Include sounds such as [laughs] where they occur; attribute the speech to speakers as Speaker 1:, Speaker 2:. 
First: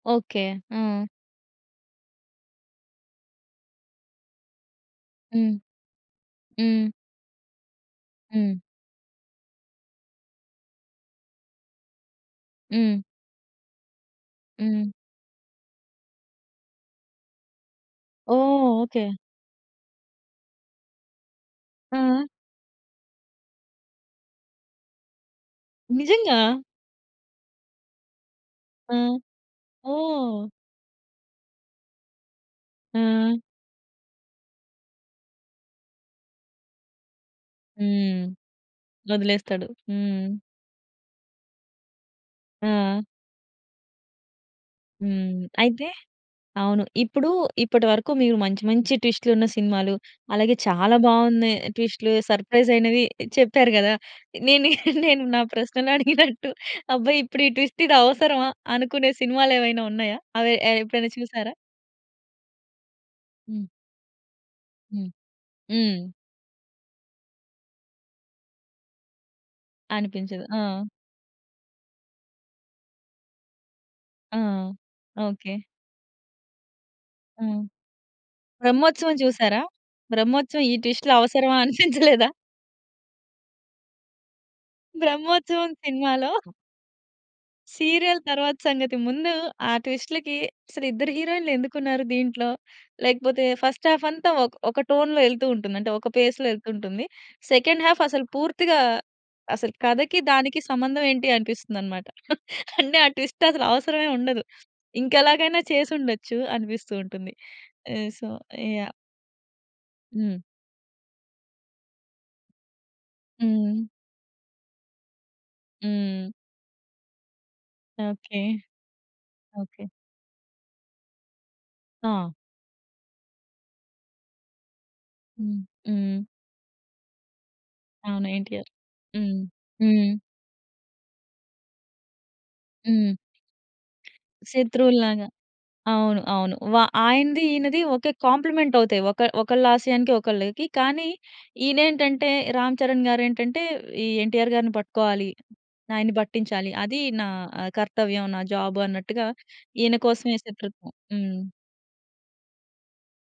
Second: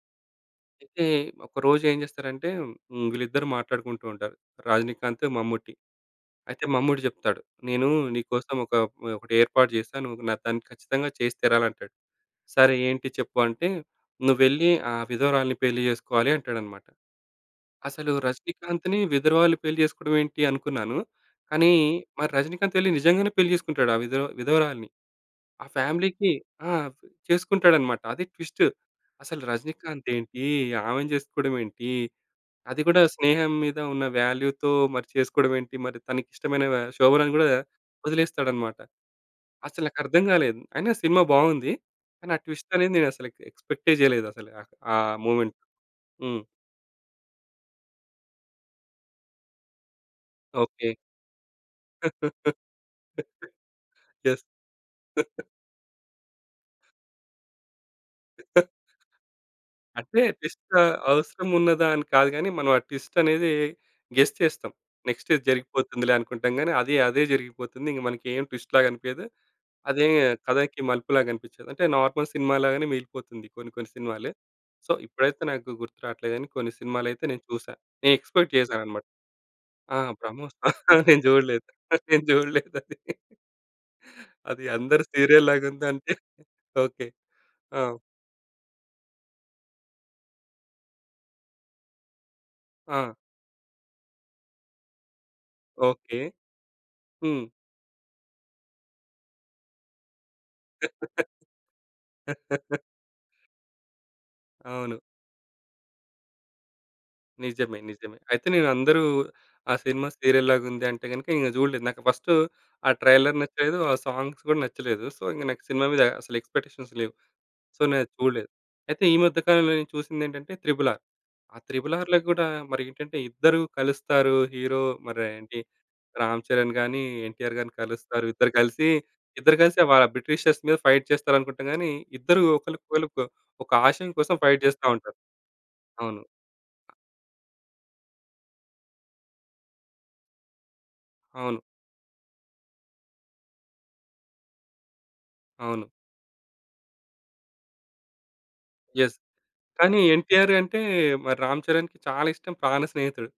Speaker 1: Okay. హ్మ్.
Speaker 2: అయితే ఒకరోజు ఏం చేస్తారంటే హ్మ్, వీళ్ళిద్దరూ మాట్లాడుకుంటూ ఉంటారు. రజనీకాంత్,
Speaker 1: హ్మ్.
Speaker 2: మమ్ముటి. అయితే
Speaker 1: హ్మ్.
Speaker 2: మమ్ముట్టి చెప్తాడు. నేను నీకోసం
Speaker 1: హ్మ్.
Speaker 2: ఒక ఒక ఒకటి ఏర్పాటు జేశా. నువ్వు న దాన్ని ఖచ్చితంగా చేసి తీరాలి అంటాడు. సరే
Speaker 1: హ్మ్.
Speaker 2: ఏంటి చెప్పు అంటే, నువ్వు వెళ్లి
Speaker 1: హ్మ్.
Speaker 2: ఆ విధవరాలిని పెళ్లి జేసుకోవాలి అంటాడన్నమాట. అసలు
Speaker 1: ఓహ్!
Speaker 2: రజనీకాంత్‌ని
Speaker 1: ఓకే.
Speaker 2: విధవరాలు పెళ్లి చేసుకోవడం ఏంటి అనుకున్నాను. కానీ
Speaker 1: ఆ!
Speaker 2: మరి రజనీకాంత్ వెళ్లి నిజంగానే పెళ్లి చేసుకుంటాడు ఆ విదవ్ విధవరాలుని. ఆ ఫ్యామిలీ‌కి
Speaker 1: నిజంగా!
Speaker 2: ఆ! చేసుకుంటాడన్నమాట. అది ట్విస్ట్.
Speaker 1: ఆ!
Speaker 2: అసలు రజనీకాంత్
Speaker 1: ఓహ్!
Speaker 2: ఏంటి? ఆమెని చేసుకోవడం ఏంటి? అది కూడా
Speaker 1: ఆ!
Speaker 2: స్నేహం మీద ఉన్న వాల్యూ‌తో మరి చేసుకోవడం ఏంటి? మరి తనకి ఇష్టమైన వ శోభనని గూడా వ
Speaker 1: హ్మ్.
Speaker 2: వదిలేస్తాడన్నమాట.
Speaker 1: వదిలేస్తాడు.
Speaker 2: అసలు నాకర్థం
Speaker 1: హ్మ్.
Speaker 2: గాలేదు. అయినా సినిమా బావుంది. కానీ, ఆ ట్విస్ట్ అనేది
Speaker 1: ఆ!
Speaker 2: నేను అసలు ఇంకా ఎక్స్‌పెక్టే జేయలేదసలు. ఆ
Speaker 1: హ్మ్.
Speaker 2: మొమెంట్.
Speaker 1: అయితే
Speaker 2: హ్మ్.
Speaker 1: అవును. ఇప్పుడు ఇప్పటి వరకు మీరు మంచి మంచి ట్విస్ట్‌లున్న సినిమాలు, అలాగే
Speaker 2: ఓకే.
Speaker 1: చాలా బాగున్నాయి ట్విస్ట్‌లు,
Speaker 2: [chuckles]
Speaker 1: సర్ప్రైజ్ అయినవి చెప్పారు గదా?
Speaker 2: యెస్.
Speaker 1: నేనే నేను నా
Speaker 2: [chuckles]
Speaker 1: ప్రశ్నలు అడిగినట్టు అబ్బా! ఇప్పుడు ఈ ట్విస్ట్ ఇది అవసరమా?
Speaker 2: హుహు.
Speaker 1: అనుకునే సినిమాలేమైనా ఉన్నాయా?
Speaker 2: అంటే
Speaker 1: అవి ఎ
Speaker 2: ట్విస్ట్
Speaker 1: ఎప్పుడైనా
Speaker 2: అవసరం
Speaker 1: చూసారా?
Speaker 2: ఉన్నదా? అని కాదు గాని. మనం ఆ ట్విస్ట్ అనేది
Speaker 1: హ్మ్.
Speaker 2: గెస్ చేస్తాం.
Speaker 1: హ్మ్.
Speaker 2: నెక్స్ట్ ఇది
Speaker 1: హ్మ్.
Speaker 2: జరిగిపోతుందిలే అనుకుంటాం గానీ, అది అదే జరిగిపోతుంది. ఇంగా మనకేం ట్విస్ట్‌లాగా అనిపియదు. అదే
Speaker 1: అనిపించదు.
Speaker 2: కథకి
Speaker 1: ఆ!
Speaker 2: మలుపులాగా అనిపించదు. అంటే నార్మల్ సినిమా లాగానే మిగిలిపోతుంది కొన్ని కొన్ని సినిమాలు.
Speaker 1: ఆ!
Speaker 2: సో ఇప్పుడైతే
Speaker 1: ఓకే.
Speaker 2: నాకు గుర్తు రావట్లేదు గాని కొన్ని సినిమాలైతే నేను
Speaker 1: హ్మ్.
Speaker 2: చూసా. నేను ఎక్స్‌పెక్ట్ చేశానన్నమాట.
Speaker 1: 'బ్రహ్మోత్సవం' చూసారా?
Speaker 2: ఆ!
Speaker 1: 'బ్రహ్మోత్సవం' ఈ
Speaker 2: 'బ్రహ్మోత్సవం' నేను
Speaker 1: ట్విస్ట్‌లవసరమా
Speaker 2: చూడలేదు.
Speaker 1: [chuckles]
Speaker 2: నేను
Speaker 1: అనిపించలేదా?
Speaker 2: చూడలేదది. అది అందరు సీరియల్‌లాగా [chuckles]
Speaker 1: 'బ్రహ్మోత్సవం'
Speaker 2: ఉంది అంటే
Speaker 1: సినిమాలో
Speaker 2: ఓకే. ఆ!
Speaker 1: సీరియల్ తరువాత సంగతి. ముందు ఆ ట్విస్ట్‌లకి అసలు ఇద్దరు హీరోయిన్‌లు ఎందుకు ఉన్నారు దీంట్లో?
Speaker 2: ఆ!
Speaker 1: లేకపోతే ఫస్ట్ హాఫ్ అంతా ఒక ఒక టోన్‌లో ఎళ్తూ ఉంటుంది. అంటే ఒక
Speaker 2: ఓకే.
Speaker 1: పేస్‌లొ ఎళ్తూ ఉంటుంది.
Speaker 2: హ్మ్.
Speaker 1: సెకండ్ హాఫ్ అసలు పూర్తిగా అసలు కథకి, దానికి సంబంధం ఏంటి అనిపిస్తుందన్నమాట.
Speaker 2: [laughs]
Speaker 1: అంటే ఆ ట్విస్ట్ అసలు అవసరమే ఉండదు.
Speaker 2: అవును.
Speaker 1: ఇంకెలాగైనా చేసుండొచ్చు అనిపిస్తూ ఉంటుంది.
Speaker 2: నిజమే,
Speaker 1: ఆహ్,
Speaker 2: నిజమే.
Speaker 1: సో
Speaker 2: అయితే నేను
Speaker 1: యాహ్!
Speaker 2: అందరూ ఆ సినిమా
Speaker 1: హ్మ్.
Speaker 2: సీరియల్‌లాగా ఉంది అంటే గనక ఇంగ జూడలేదు. నాకు ఫస్ట్ ఆ ట్రైలర్ నచ్చలేదు.
Speaker 1: హ్మ్.
Speaker 2: ఆ సాంగ్స్ కూడా నచ్చలేదు. సో ఇంక నాకు సినిమా మీద
Speaker 1: హ్మ్.
Speaker 2: అసలు ఎక్స్‌పెక్టేషన్స్ లేవు. సో నేనది
Speaker 1: ఓకే.
Speaker 2: చూడలేదు. అయితే ఈ మధ్య కాలంలో
Speaker 1: ఓకే.
Speaker 2: నేను చూసిందేంటంటే 'త్రిబుల్ ఆర్.' ఆ 'త్రిబుల్ ఆర్‌'లో
Speaker 1: ఆ!
Speaker 2: కూడా మరేంటంటే ఇద్దరు కలుస్తారు. హీరో మరి
Speaker 1: హ్మ్.
Speaker 2: ఏంటి
Speaker 1: హ్మ్.
Speaker 2: రామ్ చరణ్ గాని, ఎన్‌టి‌ఆర్ గారిని కలుస్తారు.
Speaker 1: అవును.
Speaker 2: ఇద్దరు
Speaker 1: ఎన్‌టి‌ఆర్.
Speaker 2: కలిసి,
Speaker 1: హ్మ్.
Speaker 2: ఇద్దరు కలిసే వాళ్ళ
Speaker 1: హ్మ్.
Speaker 2: బ్రిటిషర్స్ మీద ఫైట్ చేస్తారనుకుంటాం గాని, ఇద్దరు ఒకళ్ళకి
Speaker 1: హ్మ్.
Speaker 2: క ఒక ఆశయం కోసం ఫైట్ జేస్తా ఉంటారు.
Speaker 1: శత్రువుల్లాగా. అవును.
Speaker 2: అవును.
Speaker 1: అవును. వ ఆయనది ఈయనది ఒకే కాంప్లిమెంట్ అవుతాయి. ఒక ఒకళ్ళ ఆశయానికి ఒకళ్ళకి. కానీ
Speaker 2: అవును.
Speaker 1: ఈనేంటంటే రామ్ చరణ్ గారేంటంటే, ఈ ఎన్‌టి‌ఆర్ గారిని పట్టుకోవాలి.
Speaker 2: అవును.
Speaker 1: ఆయన్ని పట్టించాలి. అది నా కర్తవ్యం. నా జాబ్
Speaker 2: యెస్.
Speaker 1: అన్నట్టుగా, ఈయన
Speaker 2: కానీ,
Speaker 1: కోసమే
Speaker 2: ఎన్‌టి‌ఆర్ అంటే
Speaker 1: శతృత్వం.
Speaker 2: మరి
Speaker 1: హ్మ్.
Speaker 2: రామ్ చరణ్‌కి చాలా ఇష్టం ప్రాణ స్నేహితుడు.